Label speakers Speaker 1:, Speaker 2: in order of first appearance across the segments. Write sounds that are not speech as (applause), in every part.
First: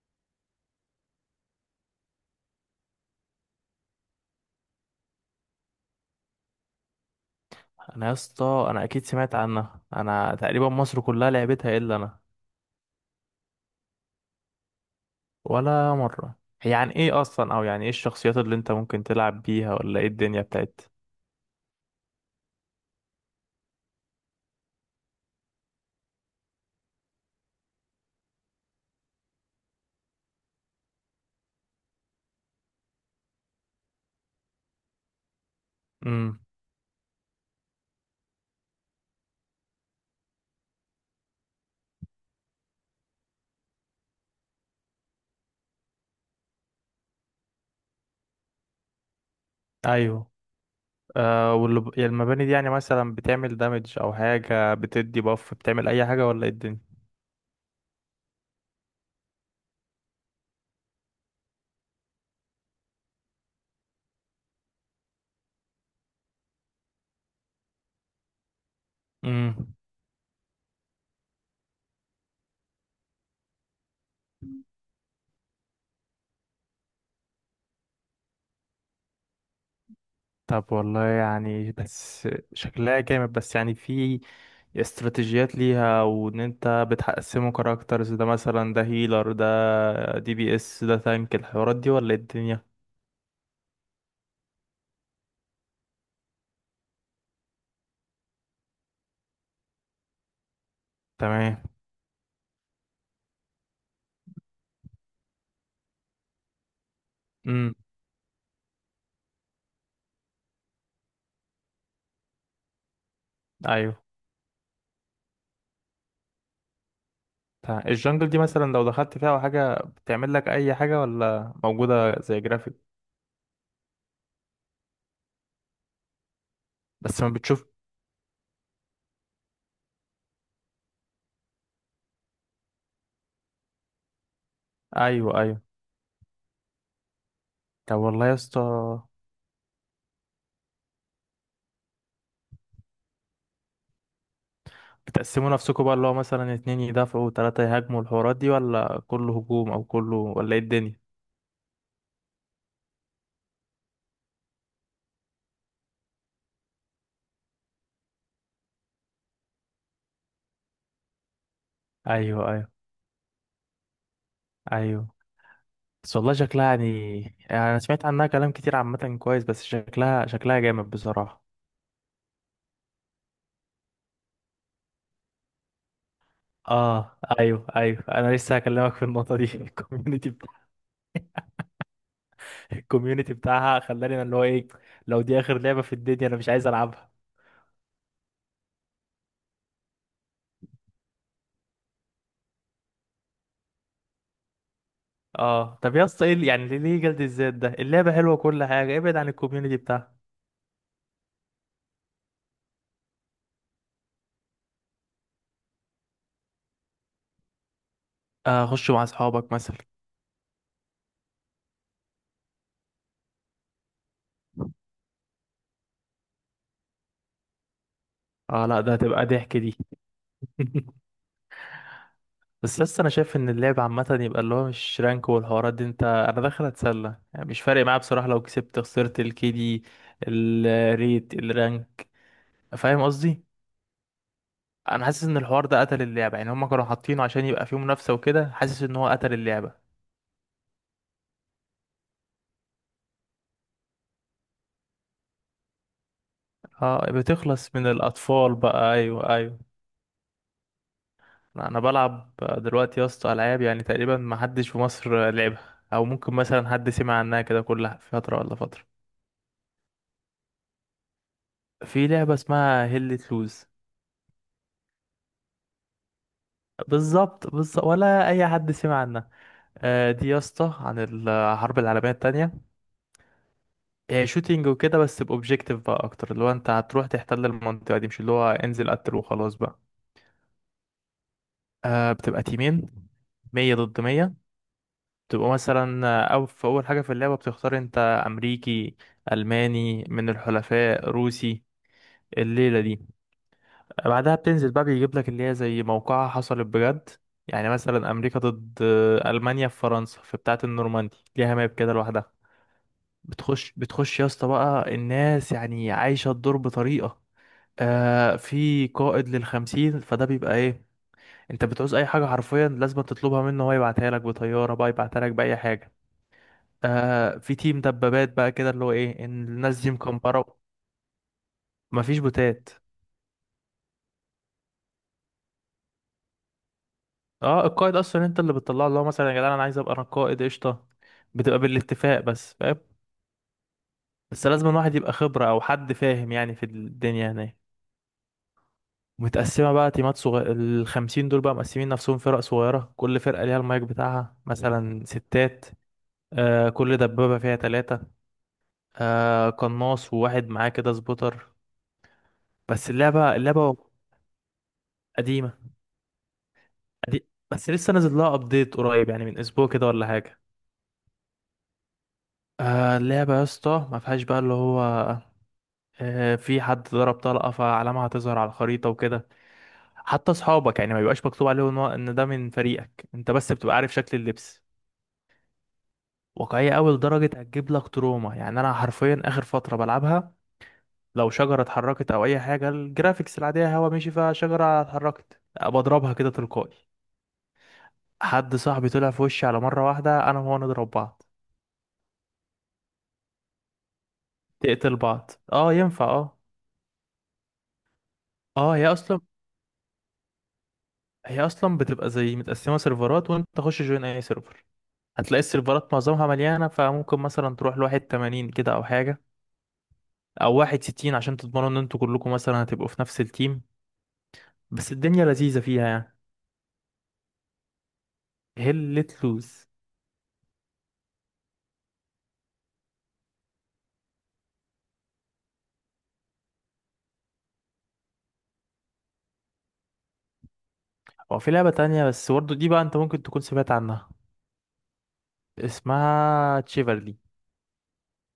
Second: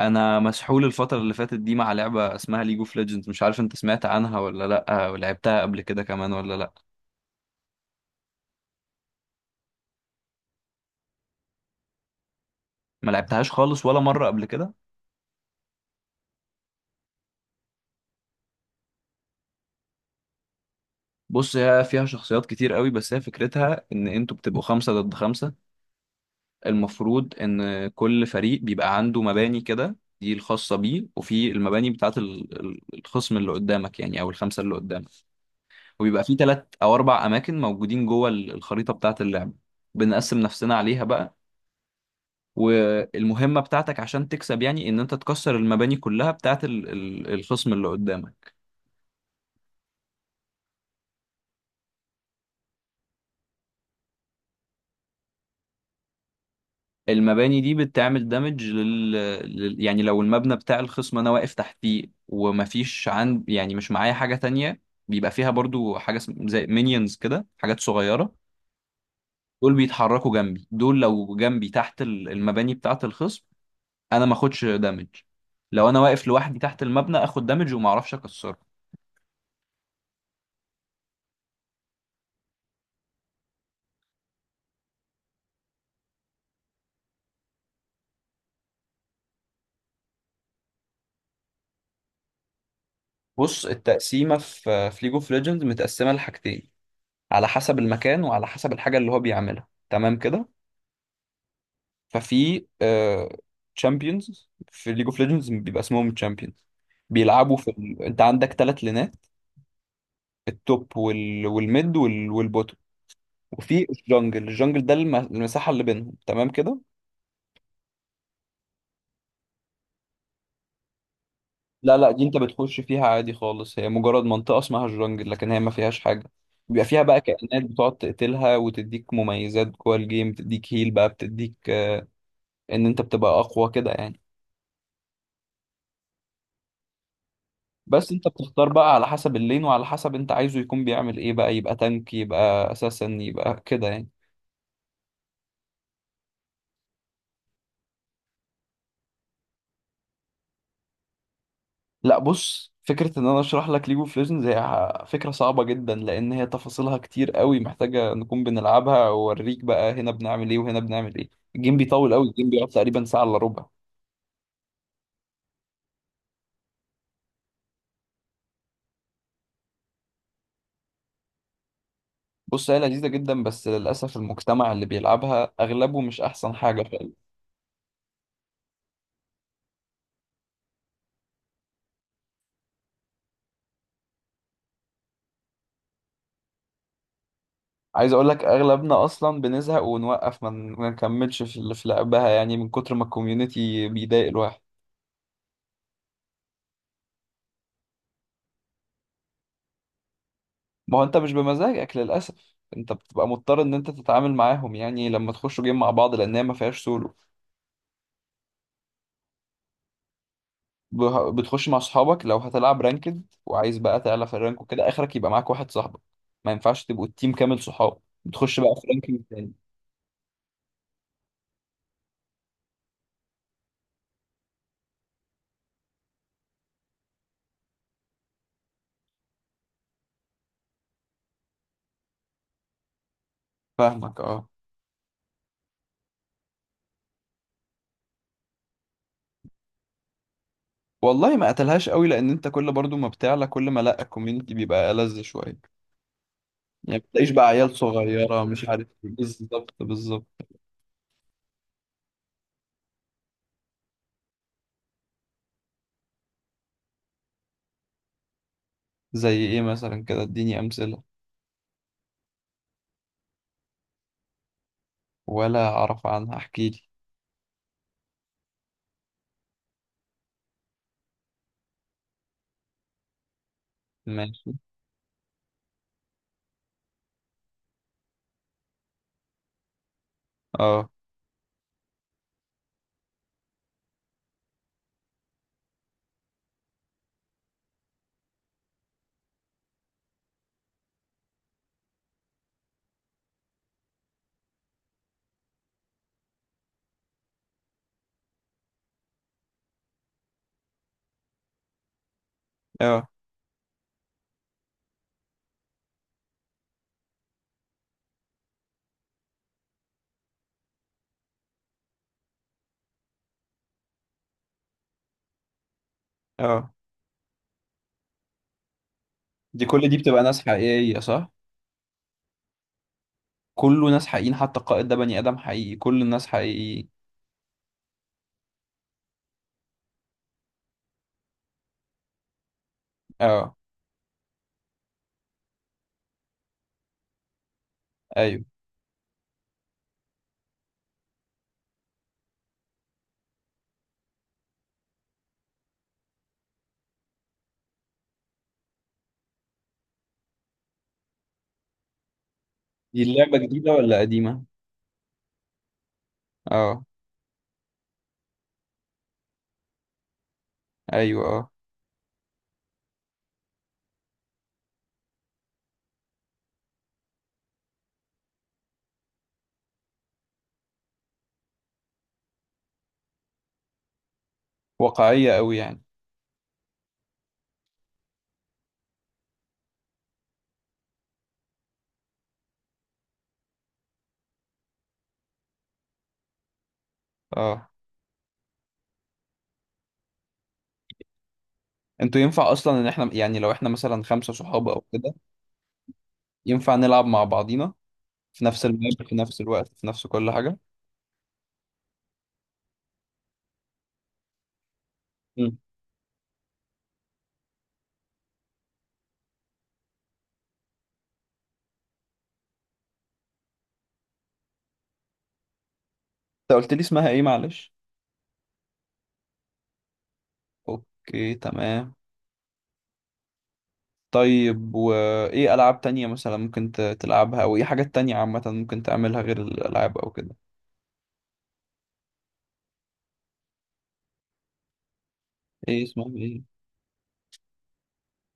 Speaker 1: انا مسحول الفتره اللي فاتت دي مع لعبه اسمها ليج اوف ليجندز. مش عارف انت سمعت عنها ولا لا، ولعبتها قبل كده كمان ولا لا؟
Speaker 2: انا، يا اسطى، انا اكيد سمعت عنها. انا تقريبا مصر كلها لعبتها الا انا.
Speaker 1: ما لعبتهاش خالص ولا مره قبل كده.
Speaker 2: ولا مره. هي عن ايه اصلا؟ او يعني ايه الشخصيات اللي انت ممكن تلعب بيها؟ ولا ايه الدنيا بتاعتها؟
Speaker 1: بص، هي فيها شخصيات كتير قوي، بس هي فكرتها ان انتوا بتبقوا خمسة ضد خمسة. المفروض ان كل فريق بيبقى عنده مباني كده دي الخاصة بيه، وفي المباني بتاعت الخصم اللي قدامك يعني، او الخمسة اللي قدامك. وبيبقى في
Speaker 2: امم.
Speaker 1: ثلاث او اربع اماكن موجودين جوه الخريطة بتاعت اللعبة. بنقسم نفسنا عليها بقى. والمهمة بتاعتك عشان تكسب يعني ان انت تكسر المباني كلها بتاعت الخصم اللي قدامك.
Speaker 2: ايوه. آه، واللي يعني المباني دي يعني مثلا بتعمل دامج او حاجه بتدي باف، بتعمل اي حاجه ولا ايه الدنيا؟
Speaker 1: المباني دي بتعمل دامج يعني لو المبنى بتاع الخصم انا واقف تحتيه ومفيش عند، يعني مش معايا حاجة تانية. بيبقى فيها برضو حاجة زي مينيونز كده، حاجات صغيرة. دول
Speaker 2: امم.
Speaker 1: بيتحركوا جنبي، دول لو جنبي تحت المباني بتاعت الخصم انا ما اخدش دامج. لو انا واقف لوحدي تحت المبنى اخد دامج وما اعرفش اكسره.
Speaker 2: طب والله يعني بس شكلها جامد، بس يعني في استراتيجيات ليها، وان انت بتقسمه كاركترز، ده مثلا ده هيلر، ده دي بي اس، ده تانك، الحوارات دي ولا إيه الدنيا؟
Speaker 1: بص، التقسيمة في ليج اوف ليجندز متقسمة لحاجتين، على حسب المكان وعلى حسب الحاجة اللي هو بيعملها، تمام كده.
Speaker 2: تمام.
Speaker 1: ففي تشامبيونز، في ليج اوف ليجندز بيبقى اسمهم تشامبيونز. بيلعبوا في
Speaker 2: امم.
Speaker 1: انت عندك ثلاث لينات: التوب والميد والبوتو. وفي
Speaker 2: ايوه.
Speaker 1: الجنجل، الجنجل ده المساحة اللي بينهم، تمام كده.
Speaker 2: تمام. الجنجل دي مثلا لو دخلت فيها او حاجه بتعمل لك اي حاجه؟ ولا
Speaker 1: لا لا،
Speaker 2: موجوده
Speaker 1: دي انت
Speaker 2: زي
Speaker 1: بتخش
Speaker 2: جرافيك؟
Speaker 1: فيها عادي خالص، هي مجرد منطقة اسمها الجنجل، لكن هي ما فيهاش حاجة. بيبقى فيها بقى
Speaker 2: بس ما
Speaker 1: كائنات
Speaker 2: بتشوف.
Speaker 1: بتقعد تقتلها وتديك مميزات جوه الجيم، بتديك هيل بقى، بتديك آه، ان انت بتبقى اقوى كده يعني.
Speaker 2: ايوه، ايوه. طب
Speaker 1: بس
Speaker 2: والله
Speaker 1: انت
Speaker 2: يا اسطى،
Speaker 1: بتختار بقى على حسب اللين، وعلى حسب انت عايزه يكون بيعمل ايه، بقى يبقى تانك، يبقى اساسا، يبقى كده يعني.
Speaker 2: بتقسموا نفسكم بقى اللي هو مثلا 2 يدافعوا وتلاتة يهاجموا، الحوارات دي ولا كله هجوم او كله، ولا ايه الدنيا؟
Speaker 1: لا بص، فكرة ان انا اشرح لك ليج اوف ليجندز هي فكرة صعبة جدا، لان هي تفاصيلها كتير قوي، محتاجة نكون بنلعبها واوريك بقى هنا بنعمل ايه وهنا بنعمل ايه. الجيم بيطول قوي،
Speaker 2: ايوه،
Speaker 1: الجيم بيقعد
Speaker 2: ايوه،
Speaker 1: تقريبا ساعة الا ربع.
Speaker 2: ايوه. بس والله شكلها يعني، يعني انا سمعت عنها كلام كتير عامة كويس، بس شكلها جامد بصراحة.
Speaker 1: بص، هي لذيذة جدا، بس للأسف المجتمع اللي بيلعبها أغلبه مش أحسن حاجة فعلا.
Speaker 2: اه، ايوه ايوه، انا لسه هكلمك في النقطة دي (laughs) الكوميونتي بتاعها خلاني أنا اللي هو ايه، لو دي اخر لعبة في الدنيا انا مش عايز العبها.
Speaker 1: عايز أقول لك أغلبنا أصلا بنزهق ونوقف، ما نكملش في لعبها، يعني من كتر ما الكوميونتي بيضايق الواحد.
Speaker 2: اه، طب يا اسطى، ايه يعني ليه جلد الذات ده؟ اللعبة حلوة وكل حاجة، ابعد عن الكوميونتي بتاعها.
Speaker 1: ما هو انت مش بمزاجك للاسف، انت بتبقى مضطر ان انت تتعامل معاهم يعني لما تخشوا جيم مع بعض، لان هي ما فيهاش سولو.
Speaker 2: آه، خش مع اصحابك مثلا.
Speaker 1: بتخش مع اصحابك. لو هتلعب رانكد وعايز بقى تعلى في الرانك وكده، اخرك يبقى معاك واحد صاحبك، ما ينفعش تبقوا التيم كامل صحاب، بتخش
Speaker 2: اه
Speaker 1: بقى
Speaker 2: لا،
Speaker 1: في
Speaker 2: ده
Speaker 1: رانكينج
Speaker 2: هتبقى
Speaker 1: تاني.
Speaker 2: ضحك دي (laughs) بس لسه انا شايف ان اللعب عامه يبقى اللي هو مش رانك والحوارات دي، انت انا داخل اتسلى يعني، مش فارق معايا بصراحه لو كسبت خسرت الكي دي الريت الرانك. فاهم قصدي؟
Speaker 1: فاهمك، اه.
Speaker 2: انا حاسس ان الحوار ده قتل اللعبه، يعني هم كانوا حاطينه عشان يبقى فيه منافسه وكده، حاسس ان هو قتل اللعبه.
Speaker 1: والله ما قتلهاش قوي، لان انت كل برضو ما بتعلى، كل ما لا الكوميونتي بيبقى ألذ شويه. يعني
Speaker 2: اه،
Speaker 1: بتلاقيش بقى
Speaker 2: بتخلص
Speaker 1: عيال
Speaker 2: من
Speaker 1: صغيره
Speaker 2: الاطفال
Speaker 1: مش عارف
Speaker 2: بقى،
Speaker 1: إيه.
Speaker 2: ايوه ايوه.
Speaker 1: بالظبط بالظبط.
Speaker 2: انا بلعب دلوقتي يا اسطى العاب يعني تقريبا ما حدش في مصر لعبها، او ممكن مثلا حد سمع عنها كده كلها فتره ولا فتره.
Speaker 1: زي ايه مثلا كده، اديني امثله.
Speaker 2: في لعبه اسمها هيل لوز.
Speaker 1: ولا اعرف عنها، احكي لي.
Speaker 2: بالظبط بالظبط، ولا اي حد سمع عنها. آه، دي يا اسطى عن الحرب العالميه التانية. هي
Speaker 1: ماشي.
Speaker 2: شوتينج وكده، بس باوبجيكتيف بقى اكتر، اللي هو انت هتروح تحتل المنطقه دي، مش اللي هو انزل قتل وخلاص بقى.
Speaker 1: اه.
Speaker 2: آه، بتبقى تيمين، 100 ضد 100. بتبقى مثلا آه، او في اول حاجه في اللعبه بتختار انت: امريكي، الماني من الحلفاء، روسي، الليله دي. بعدها بتنزل بقى، بيجيب لك اللي هي زي موقعها حصلت بجد، يعني مثلا امريكا ضد المانيا في فرنسا، في بتاعه النورماندي، ليها ماب كده لوحدها.
Speaker 1: اه.
Speaker 2: بتخش يا اسطى بقى، الناس يعني عايشه الدور بطريقه. آه، في قائد للخمسين، فده بيبقى ايه، انت بتعوز اي حاجه حرفيا لازم تطلبها منه، هو يبعتها لك بطياره بقى، يبعتها لك باي حاجه.
Speaker 1: اه،
Speaker 2: آه، في تيم دبابات بقى كده، اللي هو ايه ان
Speaker 1: دي
Speaker 2: الناس
Speaker 1: كل
Speaker 2: دي
Speaker 1: دي بتبقى ناس
Speaker 2: مكمبره.
Speaker 1: حقيقية صح؟
Speaker 2: مفيش بوتات.
Speaker 1: كله ناس حقيقيين، حتى القائد ده بني آدم حقيقي، كل الناس حقيقيين.
Speaker 2: اه، القائد اصلا انت اللي بتطلع له مثلا يا جدعان انا عايز ابقى انا قائد، قشطه، بتبقى بالاتفاق، بس فاهم.
Speaker 1: اه،
Speaker 2: بس لازم الواحد يبقى خبره او حد فاهم يعني في الدنيا هناك.
Speaker 1: ايوه.
Speaker 2: متقسمه بقى تيمات صغيره، الخمسين دول بقى مقسمين نفسهم فرق صغيره، كل فرقه ليها المايك بتاعها، مثلا 6. آه، كل دبابه فيها 3. آه، قناص وواحد معاه كده سبوتر. بس
Speaker 1: دي
Speaker 2: اللعبه
Speaker 1: اللعبة جديدة
Speaker 2: اللعبه
Speaker 1: ولا قديمة؟
Speaker 2: قديمه.
Speaker 1: اه.
Speaker 2: بس لسه نازل لها ابديت قريب، يعني من اسبوع كده ولا حاجه.
Speaker 1: ايوه. اه.
Speaker 2: آه، اللعبة يا اسطى ما فيهاش بقى اللي هو، آه، في حد ضرب طلقة فعلامة هتظهر على الخريطة وكده، حتى أصحابك يعني ما بيبقاش مكتوب عليه إن ده من فريقك، أنت بس بتبقى عارف شكل اللبس.
Speaker 1: واقعية قوي يعني.
Speaker 2: واقعية أوي لدرجة هتجيب لك تروما، يعني أنا حرفيا آخر فترة بلعبها، لو شجرة اتحركت أو أي حاجة، الجرافيكس العادية هوا مشي، فشجرة اتحركت بضربها كده تلقائي.
Speaker 1: اه،
Speaker 2: حد صاحبي طلع في وشي على مرة واحدة، أنا وهو نضرب بعض.
Speaker 1: انتوا ينفع اصلا ان احنا يعني لو احنا مثلا خمسة صحاب او
Speaker 2: تقتل
Speaker 1: كده،
Speaker 2: بعض، اه ينفع اه.
Speaker 1: ينفع نلعب مع بعضينا في نفس
Speaker 2: اه، هي
Speaker 1: الماب في
Speaker 2: أصلا
Speaker 1: نفس الوقت في نفس كل حاجة؟
Speaker 2: هي أصلا بتبقى زي متقسمة سيرفرات، وأنت تخش جوين أي سيرفر، هتلاقي
Speaker 1: مم. انت
Speaker 2: السيرفرات معظمها مليانة، فممكن مثلا تروح لواحد 80 كده أو حاجة، أو واحد 60، عشان تضمنوا إن انتوا كلكم مثلا هتبقوا في نفس التيم. بس الدنيا لذيذة فيها يعني.
Speaker 1: قلت لي اسمها ايه معلش؟
Speaker 2: هل لوز.
Speaker 1: اوكي، تمام. طيب، وايه العاب تانية مثلا ممكن تلعبها، او ايه حاجات تانية عامة ممكن تعملها غير الالعاب او كده؟
Speaker 2: هو في لعبة تانية بس برضه دي بقى أنت ممكن تكون سمعت عنها،
Speaker 1: ايه اسمها؟ ايه؟
Speaker 2: اسمها تشيفرلي.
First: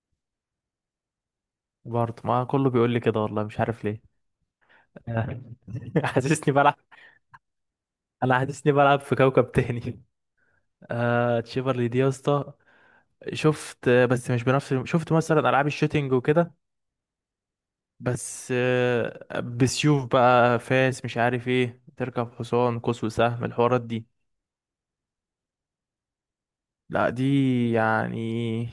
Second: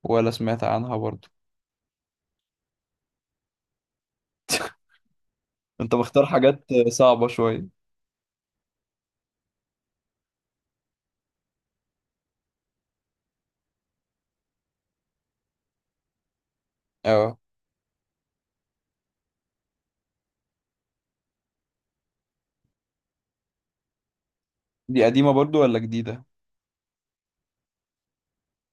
Speaker 1: ولا سمعت عنها برضو.
Speaker 2: برضه ما كله بيقول لي كده، والله مش عارف ليه
Speaker 1: (laughs) انت
Speaker 2: (laughs)
Speaker 1: مختار
Speaker 2: حاسسني
Speaker 1: حاجات
Speaker 2: بلعب،
Speaker 1: صعبة شوية.
Speaker 2: أنا حاسسني بلعب في كوكب تاني. آه، تشيفرلي دي يا اسطى شفت، بس مش بنفس، شفت مثلا ألعاب الشوتينج وكده،
Speaker 1: اه،
Speaker 2: بس آه، بسيوف بقى، فاس، مش عارف ايه، تركب حصان، قوس وسهم، الحوارات دي.
Speaker 1: دي قديمة برضو ولا جديدة؟
Speaker 2: لا دي يعني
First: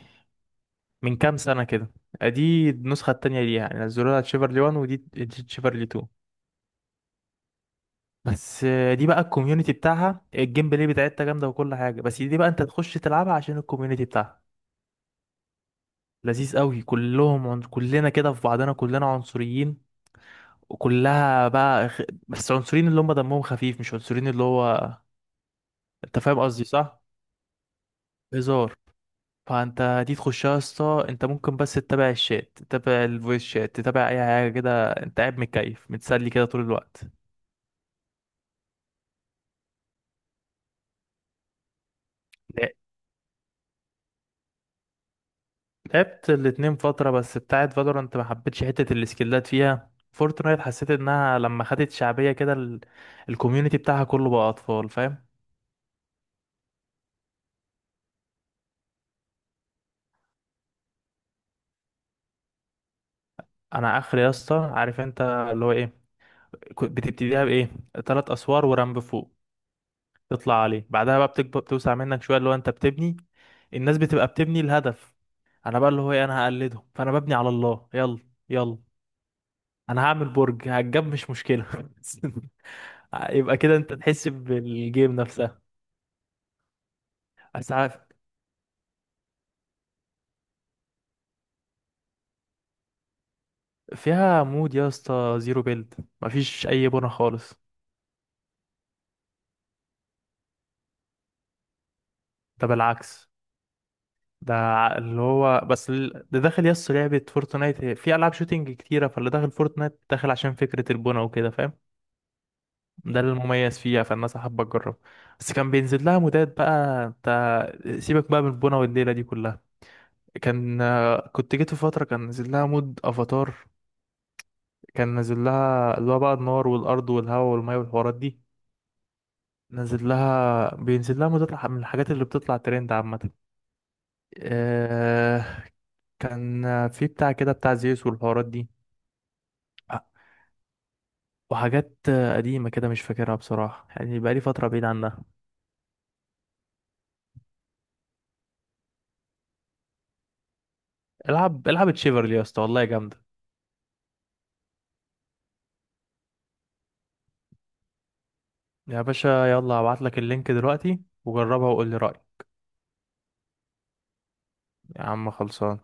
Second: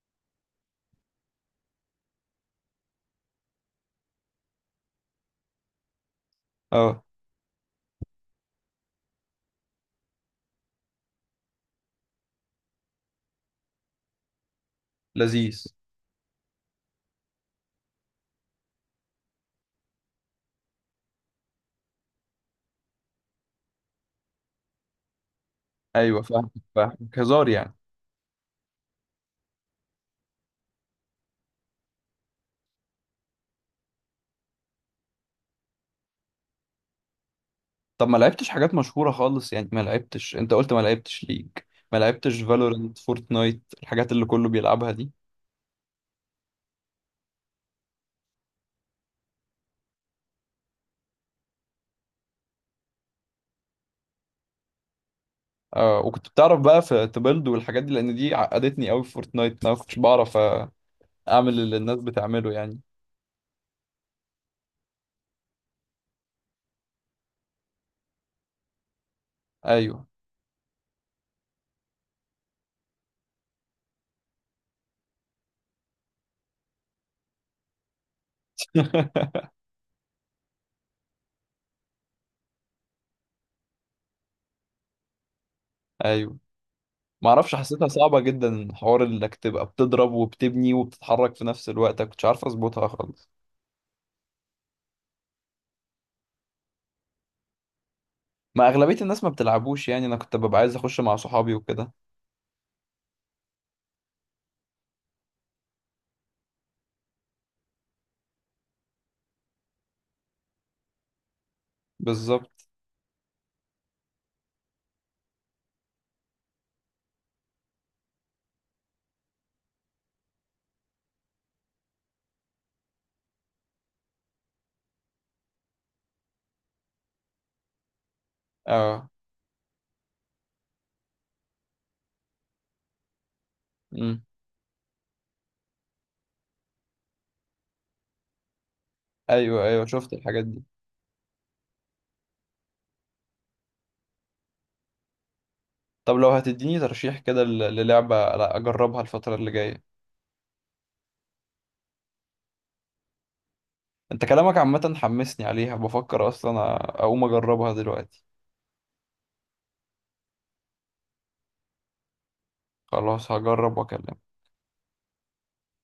Speaker 2: من كام سنة كده. دي النسخة التانية ليها، يعني نزلوها تشيفرلي 1 ودي تشيفرلي 2.
Speaker 1: اه.
Speaker 2: بس آه، دي بقى الكوميونتي بتاعها الجيم بلاي بتاعتها جامدة وكل حاجة، بس دي بقى انت تخش تلعبها عشان الكوميونتي بتاعها.
Speaker 1: لذيذ.
Speaker 2: لذيذ قوي، كلنا كده في بعضنا كلنا عنصريين، وكلها بقى بس عنصريين اللي هم دمهم خفيف، مش عنصريين اللي هو، انت
Speaker 1: ايوه
Speaker 2: فاهم
Speaker 1: فاهمك
Speaker 2: قصدي صح،
Speaker 1: فاهمك، هزار يعني.
Speaker 2: هزار. فانت دي تخشها يا اسطى، انت ممكن بس تتابع الشات، تتابع الفويس شات، تتابع اي حاجه كده، انت قاعد متكيف متسلي كده طول الوقت.
Speaker 1: طب ما لعبتش حاجات مشهورة خالص يعني؟ ما لعبتش، انت قلت ما لعبتش ليج، ما لعبتش
Speaker 2: لا-
Speaker 1: فالورنت، فورتنايت، الحاجات اللي كله بيلعبها دي.
Speaker 2: لعبت الاتنين فتره، بس بتاعت فالورانت ما حبيتش حته السكيلات فيها، فورتنايت حسيت انها لما خدت شعبيه كده الكوميونتي بتاعها كله بقى اطفال فاهم.
Speaker 1: اه، وكنت بتعرف بقى في تبلد والحاجات دي؟ لان دي عقدتني قوي في فورتنايت، انا ما كنتش بعرف اعمل اللي الناس بتعمله يعني.
Speaker 2: انا اخر يا اسطى عارف انت اللي هو ايه، بتبتديها بايه؟ 3 اسوار ورمب فوق
Speaker 1: ايوه.
Speaker 2: تطلع عليه، بعدها بقى بتكبر بتوسع منك شويه اللي هو انت بتبني، الناس بتبقى بتبني الهدف، انا بقى اللي هو ايه، انا هقلدهم، فانا ببني على الله، يلا يلا،
Speaker 1: (laughs)
Speaker 2: انا هعمل برج هتجاب مش مشكلة (laughs) يبقى كده انت تحس بالجيم نفسها.
Speaker 1: ايوه. ما اعرفش،
Speaker 2: بس
Speaker 1: حسيتها
Speaker 2: عارف
Speaker 1: صعبه جدا، حوار انك تبقى بتضرب وبتبني وبتتحرك في نفس الوقت أنا كنتش عارف اظبطها خالص.
Speaker 2: فيها مود يا اسطى زيرو بيلد، مفيش اي بنا خالص.
Speaker 1: ما اغلبيه الناس ما بتلعبوش يعني، انا كنت ببقى عايز اخش مع صحابي وكده.
Speaker 2: ده بالعكس، ده اللي هو بس، ده داخل يا اسطى لعبة فورتنايت في العاب شوتينج كتيرة، فاللي داخل فورتنايت داخل عشان فكرة البنا وكده فاهم،
Speaker 1: بالظبط.
Speaker 2: ده المميز فيها، فالناس حابة تجرب. بس كان بينزل لها مودات بقى، انت سيبك بقى من البونة والليلة دي كلها، كان كنت جيت في فترة كان نازل لها مود افاتار، كان نازل لها اللي هو بقى النار والارض والهواء والمية والحوارات دي،
Speaker 1: اه.
Speaker 2: نازل لها بينزل لها مودات من الحاجات اللي بتطلع ترند عامة.
Speaker 1: امم.
Speaker 2: آه، كان في بتاع كده بتاع زيوس والحوارات دي،
Speaker 1: ايوه ايوه، شفت الحاجات دي.
Speaker 2: وحاجات قديمة كده مش فاكرها بصراحة، يعني بقالي فترة بعيد عنها.
Speaker 1: طب لو هتديني ترشيح كده للعبه لا اجربها الفتره اللي جايه؟
Speaker 2: العب العب تشيفرلي يا اسطى، والله جامدة.
Speaker 1: انت كلامك عامه حمسني عليها، بفكر اصلا اقوم اجربها دلوقتي.
Speaker 2: يا باشا، يلا هبعت لك اللينك دلوقتي، وجربها وقول لي رأيك.
Speaker 1: خلاص هجرب واكلمك.
Speaker 2: يا عم خلصان.